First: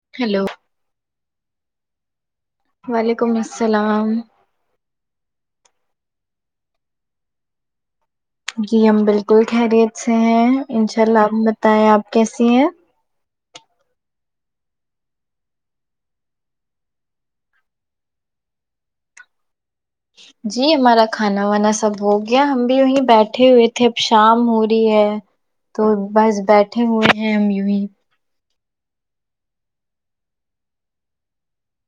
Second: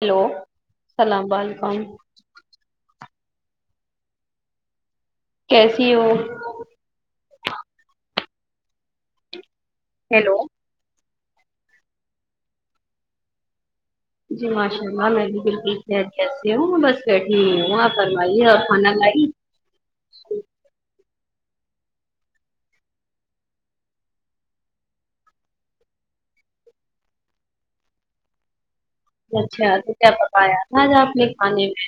hello سلام و علیکم وعلیکم السلام کیسی ہو جی ہم بالکل خیریت سے ہیلو ہیں انشاء اللہ آپ بتائیں آپ کیسی ہیں جی ماشاء اللہ میں بھی بالکل خیریت سے ہوں میں بس بیٹھی ہوں آپ فرمائیے آ پ کھانا لائی جی ہمارا کھانا وانا سب ہو گیا ہم بھی وہیں بیٹھے ہوئے تھے اب شام ہو رہی ہے تو بس بیٹھے ہوئے ہیں ہم یو ہی اچھا تو کیا پکایا تھا آج آپ نے کھانے میں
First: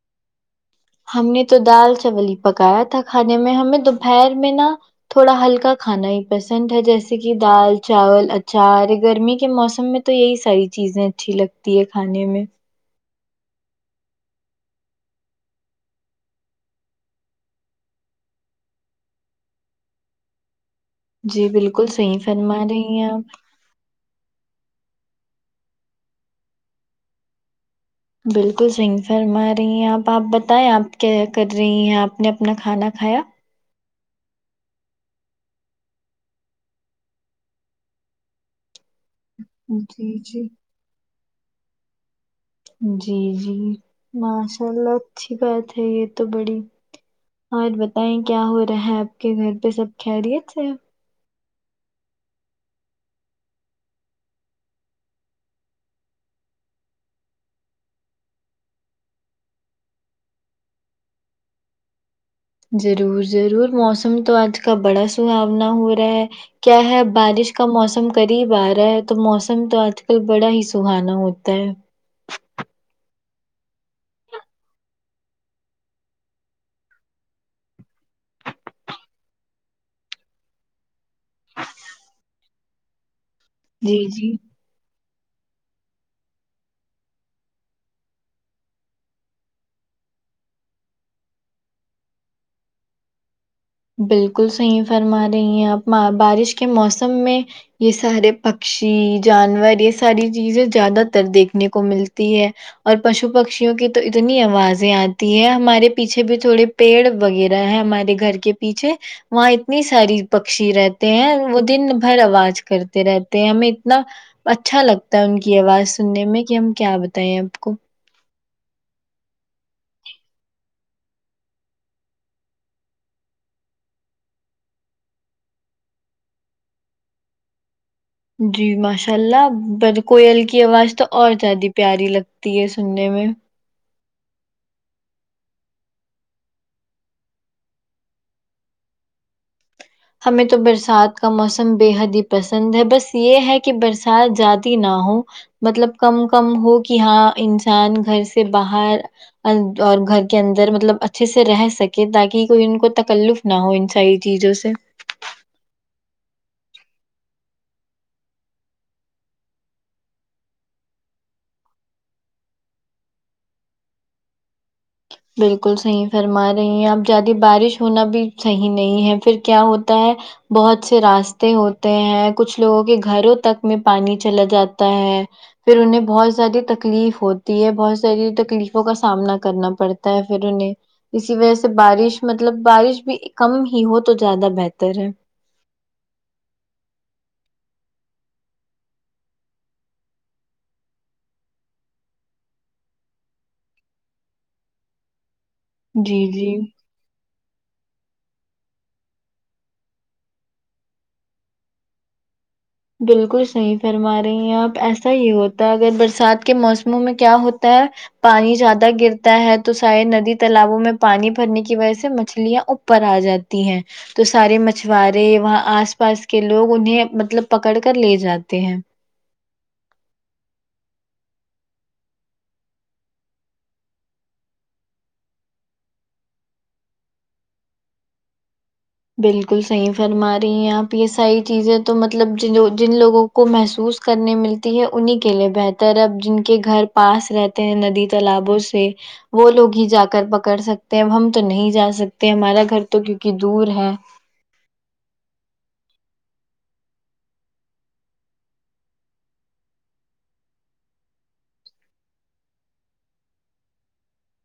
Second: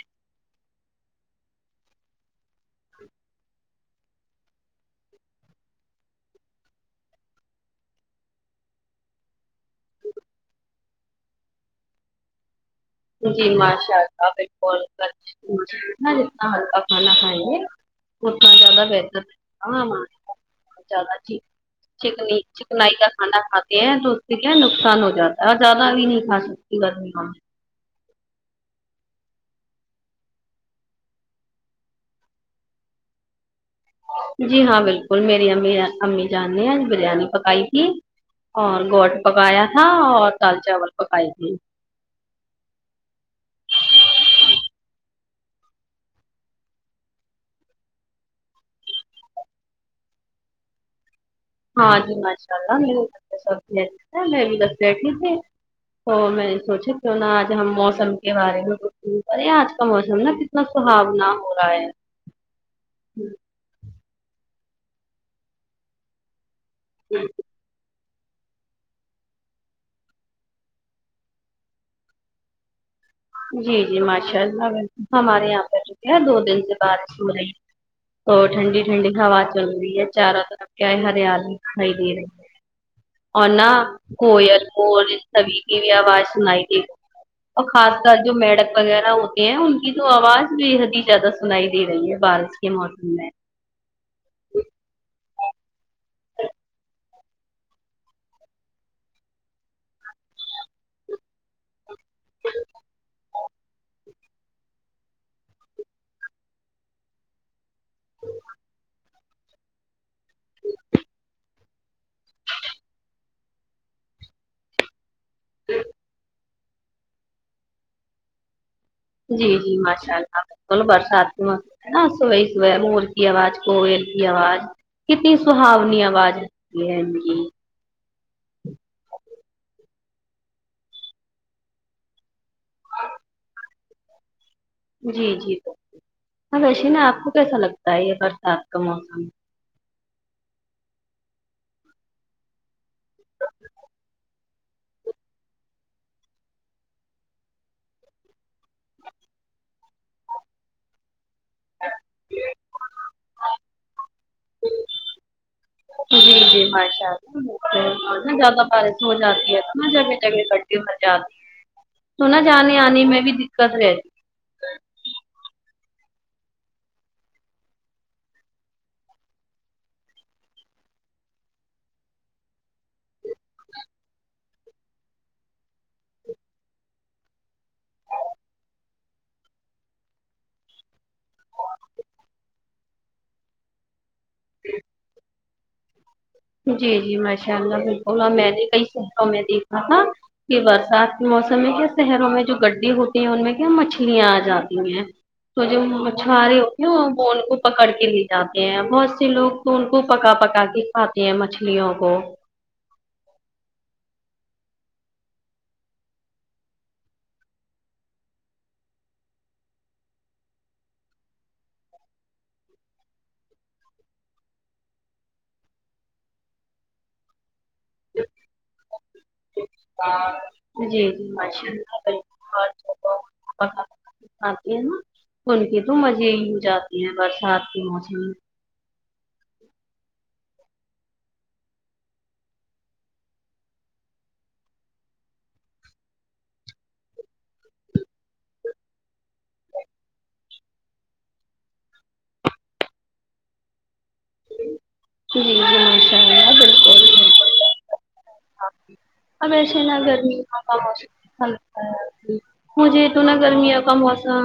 ہم نے تو دال چاول پکایا تھا کھانے میں ہمیں دوپہر میں نا تھوڑا ہلکا کھانا ہی پسند ہے جیسے کی دال چاول اچار گرمی کے موسم میں تو یہی ساری چیزیں اچھی لگتی ہے کھانے میں جی ماشاء اللہ بالکل جتنا ہلکا کھانا کھائیں گے اتنا زیادہ بہتر [unintelligible] جی [unintelligible] بالکل صحیح چکنی فرما چکنائی رہی کا ہیں آپ کھانا کھاتے ہیں تو ٹھیک ہے نقصان ہو جاتا ہے اور زیادہ بھی نہیں کھا سکتی گرمیوں میں بالکل صحیح فرما رہی ہیں آپ آپ بتائیں آپ کیا کر رہی ہیں آپ نے اپنا کھانا کھایا جی ہاں بالکل میری امی امی جان نے ہیں بریانی پکائی تھی اور گوڈ پکایا تھا جی اور جی دال چاول پکائی تھی جی جی ماشاء اللہ اچھی بات ہے یہ تو بڑی اور بتائیں کیا ہو رہا ہے آپ کے گھر پہ سب خیریت سے ہے ہاں جی ماشاء اللہ میرے گھر میں سب خیریت سے ہے میں بھی بس بیٹھی تھی تو میں نے سونچی کیوں نا آج ہم موسم کے بارے میں گفتگو کرے آج کا موسم نا اتنا سھانا ہو رہا ہے ضرور ضرور موسم تو آج کا بڑا سہانا ہو رہا ہے کیا ہے بارش کا موسم قریب آ رہا ہے تو موسم تو آج کل بڑا ہی سہانا ہوتا ہے جی جی ماشاء اللہ ہمارے یہاں پہ کیا دو دن سے بارش ہو رہی اور ٹھنڈی ٹھنڈی ہوا چل رہی ہے چاروں طرف کیا ہے ہریالی چھائی ہوئی ہے اور نہ جی جی کوئل مور سبی کی بھی آواز سنائی دیتی ہے اور خاص کر جو میڈک وغیرہ ہوتے ہیں ان کی تو آواز بے حد ہی زیادہ سنائی دے رہی ہے بارش کے موسم میں بالکل صحیح فرما رہی ہیں آپ بارش کے موسم میں یہ سارے پکشی جانور یہ ساری چیزیں زیادہ تر دیکھنے کو ملتی ہے اور پشو پکشیوں کی تو اتنی آوازیں آتی ہے ہمارے پیچھے بھی تھوڑے پیڑ وغیرہ ہیں ہمارے گھر کے پیچھے وہاں اتنی ساری پکشی رہتے ہیں وہ دن بھر آواز کرتے رہتے ہیں ہمیں اتنا اچھا لگتا ہے ان کی آواز سننے میں کہ ہم کیا بتائیں آپ کو جی جی ماشاء اللہ بالکل برسات کے موسم میں ہے نا صبح ہی صبح مور کی آواز کویل کی آواز کتنی سہانی آواز لگتی ہے انکی جی ماشااللہ پر کویل کی آواز تو اور زیادہ پیاری لگتی ہے سوننے میں جی جی ہاں ویش نا آپ کو کیسا لگتا ہے یہ برسات کا موسم ہمیں تو برسات کا موسم بے حد ہی پسند ہے بس یہ ہے کہ برسات زیادہ نہ ہو مطلب کم کم ہو کہ ہاں انسان گھر سے باہر اور گھر کے اندر مطلب اچھے سے رہ سکے تاکہ کوئی ان کو تکلف نہ ہو ان ساری چیزوں سے جی جی ماشاء اللہ نا زیادہ بارش ہو جاتی ہے نا جگہ جگہ لے جاتے ہے جانے آنے میں بھی دککت رہتی بالکل صحیح فرما رہی ہیں آپ زیادہ بارش ہونا بھی صحیح نہیں ہے پھر کیا ہوتا ہے بہت سے راستے ہوتے ہیں کچھ لوگوں کے گھروں تک میں پانی چلا جاتا تا ہے پھر انہیں بہت زیادہ تکلیف ہوتی ہے بہت ساری تکلیفوں کا سامنا کرنا پڑتا تا ہے پھر انہیں اسی وجہ سے بارش مطلب بارش بھی کم ہی ہو تو زیادہ بہتر ہے جی جی ماشاء اللہ بالکل اور میں نے کئی سبقوں میں دیکھا تھا یہ برسات کے موسم میں کیا شہروں میں جو گڈے ہوتی ہیں ان میں کیا مچھلیاں آ جاتی ہیں تو جو جی جی مچھوارے ہو وہ ان کو پکڑ کے لے جاتے ہیں بہت سے لوگ تو ان کو پکا پکا کے پاتے ہیں مچھلیوں کو بالکل صحیح فرما رہے ہیں آپ ایسا ہی ہوتا ہے اگر برسات کے موسموں میں کیا ہوتا ہے پنی زیادہ گرتا ہے تو سری ندی طالبو میں پانی بھر نی کی وجہ سے مچھلیا اپر اجاتی ہے تو سارے مچورے وہا آس پاس کے لوگ انھے مطلب پکڑ کر لے جاتے ہیں جی جی ماشاللہ بلکل ہاں آتی ہیں نا ان کے تو مزے ہی ہو جاتے ہیں برسات کے موسم میں بالکل صحیح فرما رہی ہیں آپ یہ ساری چیزیں تو مطلب ج جن لوگوں کو کو محسوس کرنے ملتی ہے انہیں کے لیے بہتر ہے اب جن کے گھر پاس رہتے ہیں ندی تالابوں سے وہ لوگ ہی جا کر پکڑ سکتے ہیں ا ہم تو نہیں جا سکتے ہمارا گھر تو کیونکہ دور ہے ہاں جی جی ماشاء اللہ بالکل بالکل اب ایسے نا گرمیاں بہ مجھے تو نا گرمیوں کا موسم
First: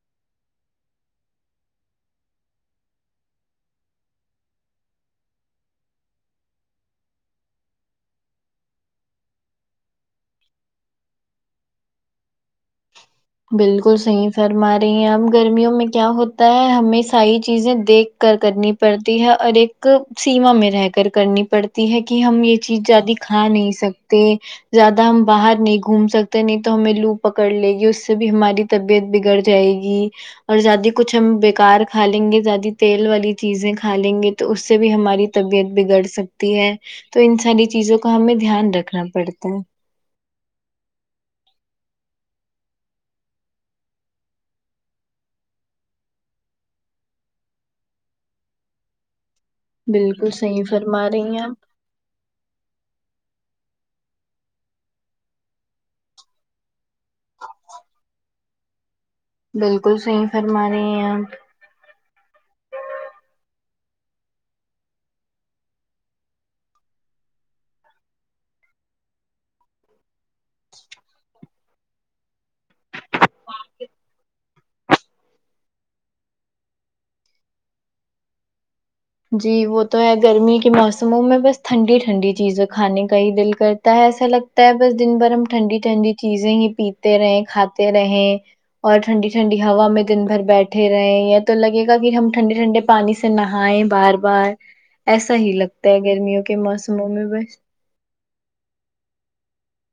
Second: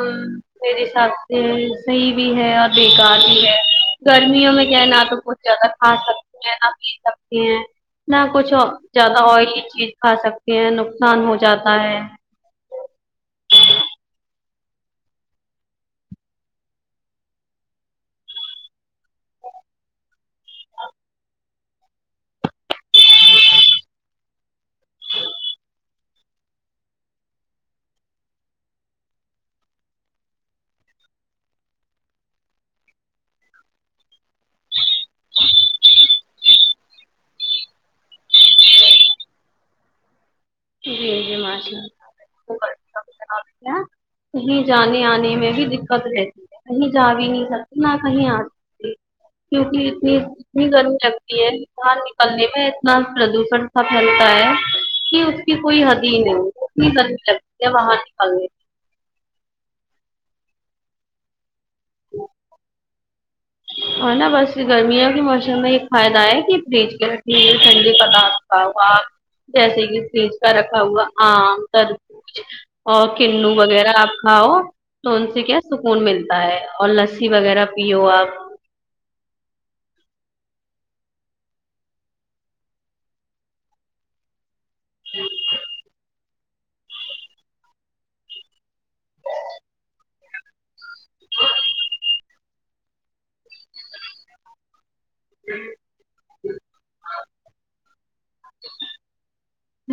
میرے حساب سے صحیح بھی ہے اور بےیکار بھی ہے گرمیوں میں کیا ہے نہ تو کچھ زیادہ کھا سکتے ہیں نہ پی سکتے ہیں نہ کچھ زیادہ آئلی چیز کھا سکتے ہیں نقصان ہو جاتا ہے بالکل صحیح فرما رہی ہیں اب گرمیوں میں کیا ہوتا ہے ہمیں ساری چیزیں دیکھ کرنی پڑتی ہے اور ایک سیما میں رہ کر کرنی پڑتی ہے کہ ہم یہ چیز زیادہ کھا نہیں سکتے زیادہ ہم باہر نہیں گھوم سکتے نہیں تو ہمیں لو پکڑ لے گی اس سے بھی ہماری طبیعت بگڑ جائے گی اور زیادہ کچھ ہم بےیکار کھا لیں گے زیادہ تیل والی چیزیں کھا لیں گے تو اس سے بھی ہماری طبیعت بگڑ سکتی ہے تو ان ساری چیزوں کا ہمیں دھیان رکھنا پڑتا ہے جی جی ماشاللہ بلکل کہیں جانے آنے میں بھی دقت رہتی ہے کہیں جا بھی نہیں سکتے نہ کہیں آ سکتے کیونکہ اتنی بالکل صحیح اتنی گرمی فرما رہی ہیں لگتی آپ ہے بہر نکلنے میں اتنا پردوشن س پھیلتا ہے کہ کی کوئی حد ہی نہیں ہو اتنی گرمی لگتی ہے باہر نکلنے بالکل صحیح فرما رہی ہے آپ جی ہ نا بس گرمیوں کے موسم میں یہ فائدہ ہے کہ فریج کے رکھیںے ٹھنڈے پدارھ را ہوا جیسے کہ فریج کا رکھا ہوا آم تربوز اور کنو وغیرہ آپ کھاؤ تو ان سے کیا سکون ملتا ہے اور لسی وغیرہ پیو آپ جی وہ تو ہے گرمی کے موسموں میں بس ٹھنڈی ٹھنڈی چیزیں کھانے کا ہی دل کرتا ہے ایسا لگتا ہوتا ہے بس دن بھر ہم ٹھنڈی ٹھنڈی چیزیں ہی پیتے رہے کھاتے رہے اور ٹھنڈی ٹھنڈی ہوا میں دن بھر بیٹھے رہے ہیں تو لگے گا کہ ہم ٹھنڈے ٹھنڈے پانی سے نہائے بار بار ایسا ہی لگتا ہے گرمیوں کے موسموں میں بس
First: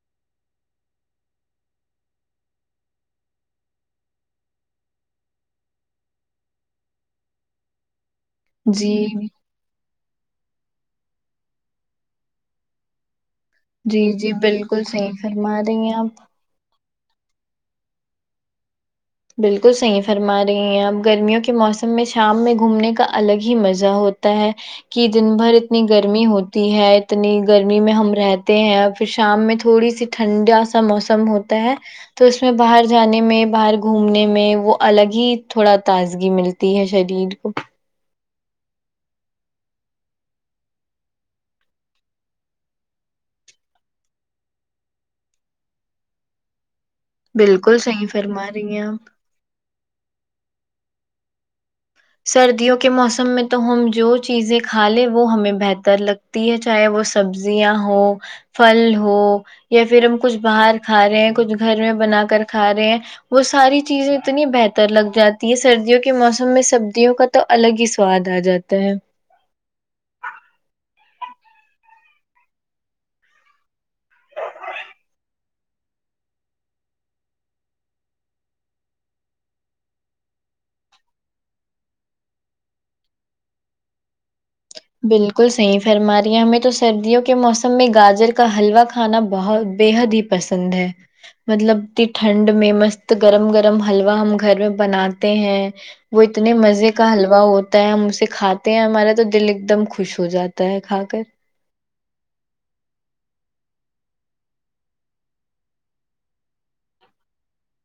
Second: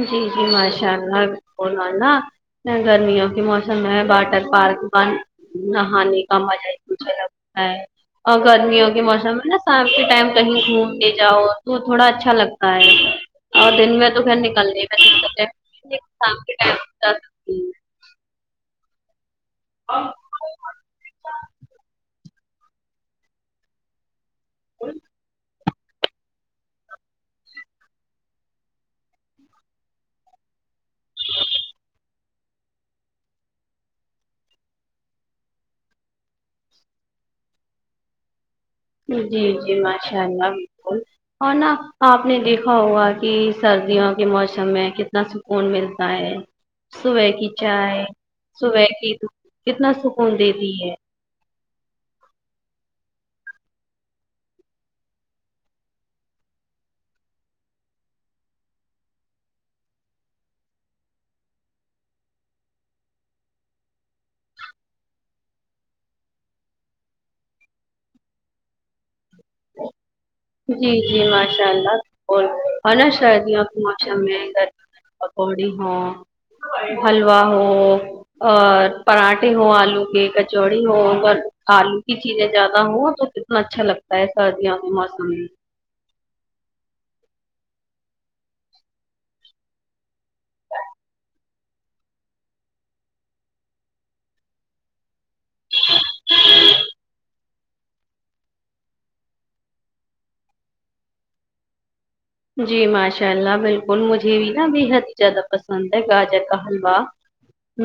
جی جی ماشاء اللہ بولا نا گرمیوں کے موسم میں واٹر پارک بن نہانے کا مزہ ہی کچھ لگتا ہے اور گرمیوں جی کے موسم میں نا شام کے ٹائم کہیں گھومنےجاؤ تو تھوڑا اچھا لگتا ہے اور دن جی میں جی توپھر نکل [unintelligible] بالکل صحیح فرما رہی ہیں آپ شام کے ٹائم پہ بالکل صحیح فرما رہی ہیں اپ گرمیوں کے موسم میں شام میں گھومنے کا الگ ہی مزہ ہو تا ہے کہ دن بھر اتنی گرمی ہوتی ہے اتنی گرمی میں ہم رہتے ہیں پھر شام میں تھوڑی سی ٹھنڈا سا موسم ہوتا ہے تو اس میں باہر جانے میں باہر گھومنے میں وہ الگ ہی تھوڑا تازگی ملتی ہے شریر کو جی جی ماشاء اللہ بالکل اور نا آپ نے دیکھا ہوگا کہ سردیوں کے موسم میں کتنا سکون ملتا ہے صبح کی بالکل چائے صحیح فرما رہی ہیں صبح آپ کی د کتنا سکون دیتی ہے سردیوں کے موسم میں تو ہم جو چیزیں کھا لیں وہ ہمیں بہتر لگ تی ہے چاہے وہ سبزیاں ہو پھل ہو یا پھر ہم کچھ باہر کھا رہے ہیں کچھ گھر میں بنا کر کھا رہے ہیں وہ ساری چیزیں اتنی بہتر لگ جاتی ہے سردیوں کے موسم میں سب سبزیوں کا تو الگ ہی سواد آ جاتا ہے ج جی جی ماشاء اللہ اور نہ سردیوں کے موسم میں گرم پکوڑی ہو حلوا ہو اور پراٹھے ہو آلو کے کچوڑی ہو اگر آلو کی چیزیں زیادہ ہوں تو اچھا لگتا ہے سردیوں کے موسم میں بالکل صحیح فرماریا ہمیں تو سردیوں کے موسم میں گاجر کا حلوا کھانا بہت بے حد ہی پسند ہے مطلب کہ ٹھنڈ میں مست گرم گرم حلوا ہم گھر میں بناتے ہیں وہ اتنے مزے کا حلوا ہوتا ہے ہم اسے کھاتے ہیں ہمارا تو دل ایک دم خوش ہو جاتا ہے کھا کر جی ماشاء اللہ بالکل مجھے بھی نا بےحد ہی زیادہ پسند ہے گاجر کا حلوا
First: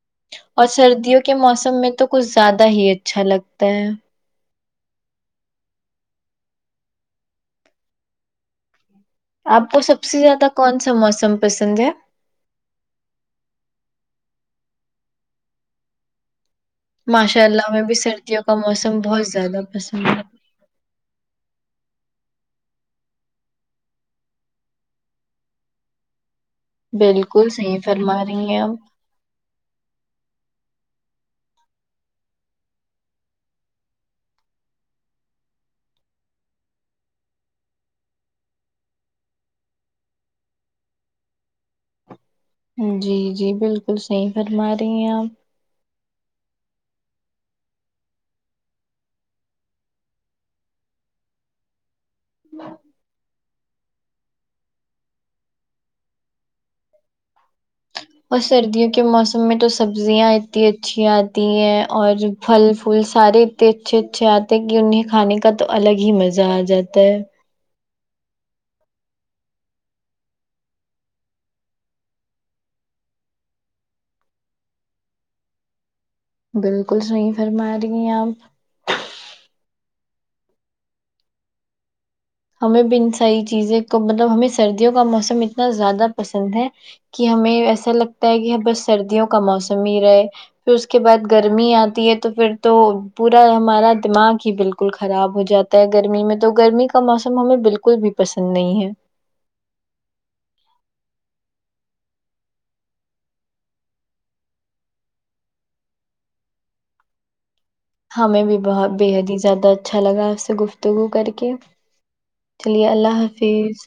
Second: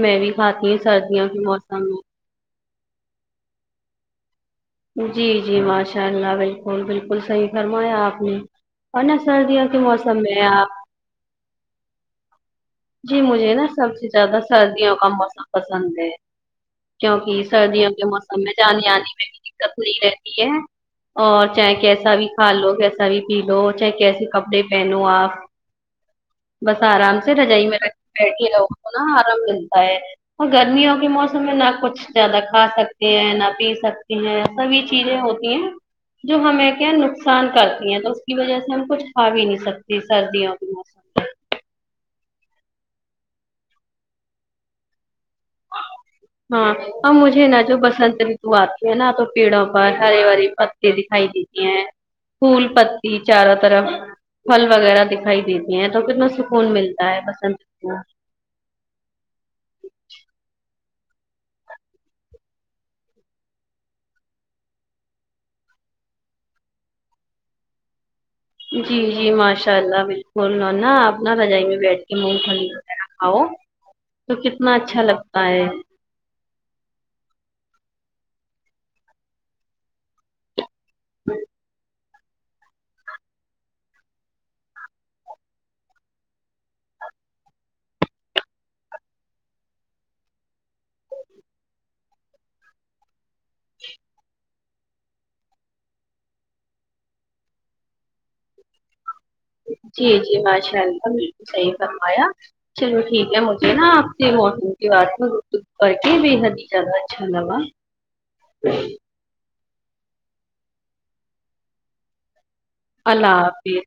میں بھی کھاتی ہوں سردیوں کے موسم میں کچھ زیادہ ہی اچھا لگتا ہے جی جی ماشاء اللہ بالکل بالکل صحیح فرمایا آپ نے اور نا سردیوں کے موسم میں آپ تو موسم پسند ہے جی مجھے نا سب سے زیادہ سردیوں کا موسم پسند ہے کیونکہ ماشاء اللہ ہمیں سردیوں بھی کے سردیوں موسم میں کا جانے موسم آنے بہت میں بھی زیادہ دککت نہیں پسند رہتی ہے اور چاہے کیسا بھی کھا لو کیسا بھی پی لو چاہے کیسے کپڑے پہنو آپ بس آرام سے بالکل رجائی میں صحیح رکھ فرما کے رہی بیٹھے ہیں رہو آپ کو آرام ملتا ہے اور گرمیوں کے موسم میں نہ کچھ زیادہ کھا سکتے ہیں نہ پی سکتے ہیں سب یہ چیزیں ہوتی ہیں جو ہمیں کیا نقصان کرتی ہیں تو اس کی وجہ سے ہم کچھ کہا بھی نہیں سکتے سردیوں کے موسم جی جی بالکل صحیح فرما رہی ہیں آپ ہاں اور نا مجھے نا جو برسات آتی ہے نا تو پیڑوں پر ہرے بھرے پتے دکھائی دیتے ہیں پھول پتی چاروں طرف پھل وغیرہ دکھائی دیتی ہیں تو کتنا سکون ملتا ہے قسم سے اور سردیوں کے موسم میں تو سبزیاں اتی اچھی آتی ہیں اور پھل فول سارے اتنے اچھے اچھے آتے ہیں کی انہیں کھانے کا تو الگ ہی مزہ آ جاتا ہے جی جی ماشاء اللہ بالکل نا آپ نا رجائی میں بیٹھ مونگ پھلی کھنا اؤ تو کتنا اچھا لگتا ہے بالکل صحیح فرما رہی ہیں آپ ہمیں بھی ان ساری چیزیں کو مطلب ہمیں سردیوں کا موسم اتنا زیادہ پسند ہے کہ ہمیں ایسا لگتا ہے کہ ہم بس سردیوں کا موسم ہی رہے پھر اس کے بعد گرمی آتی ہے تو پھر تو پورا ہمارا دماغ ہی بالکل خراب ہو جاتا ہے گرمی میں تو گرمی کا کا موسم ہمیں بالکل بھی پسند نہیں ہے جی جی ماشاء اللہ بالکل صحیح فرمایا چلو ٹھیک ہے مجھے نا آپ سے موسم کے بات میں پر گفتگو کر کے بے حد ہی زیادہ اچھا لگا ہمیں بھی بہت بےحد ہی زیادہ اچھا لگا آپ سے گفتگو کر کے چلیے اللہ حافظ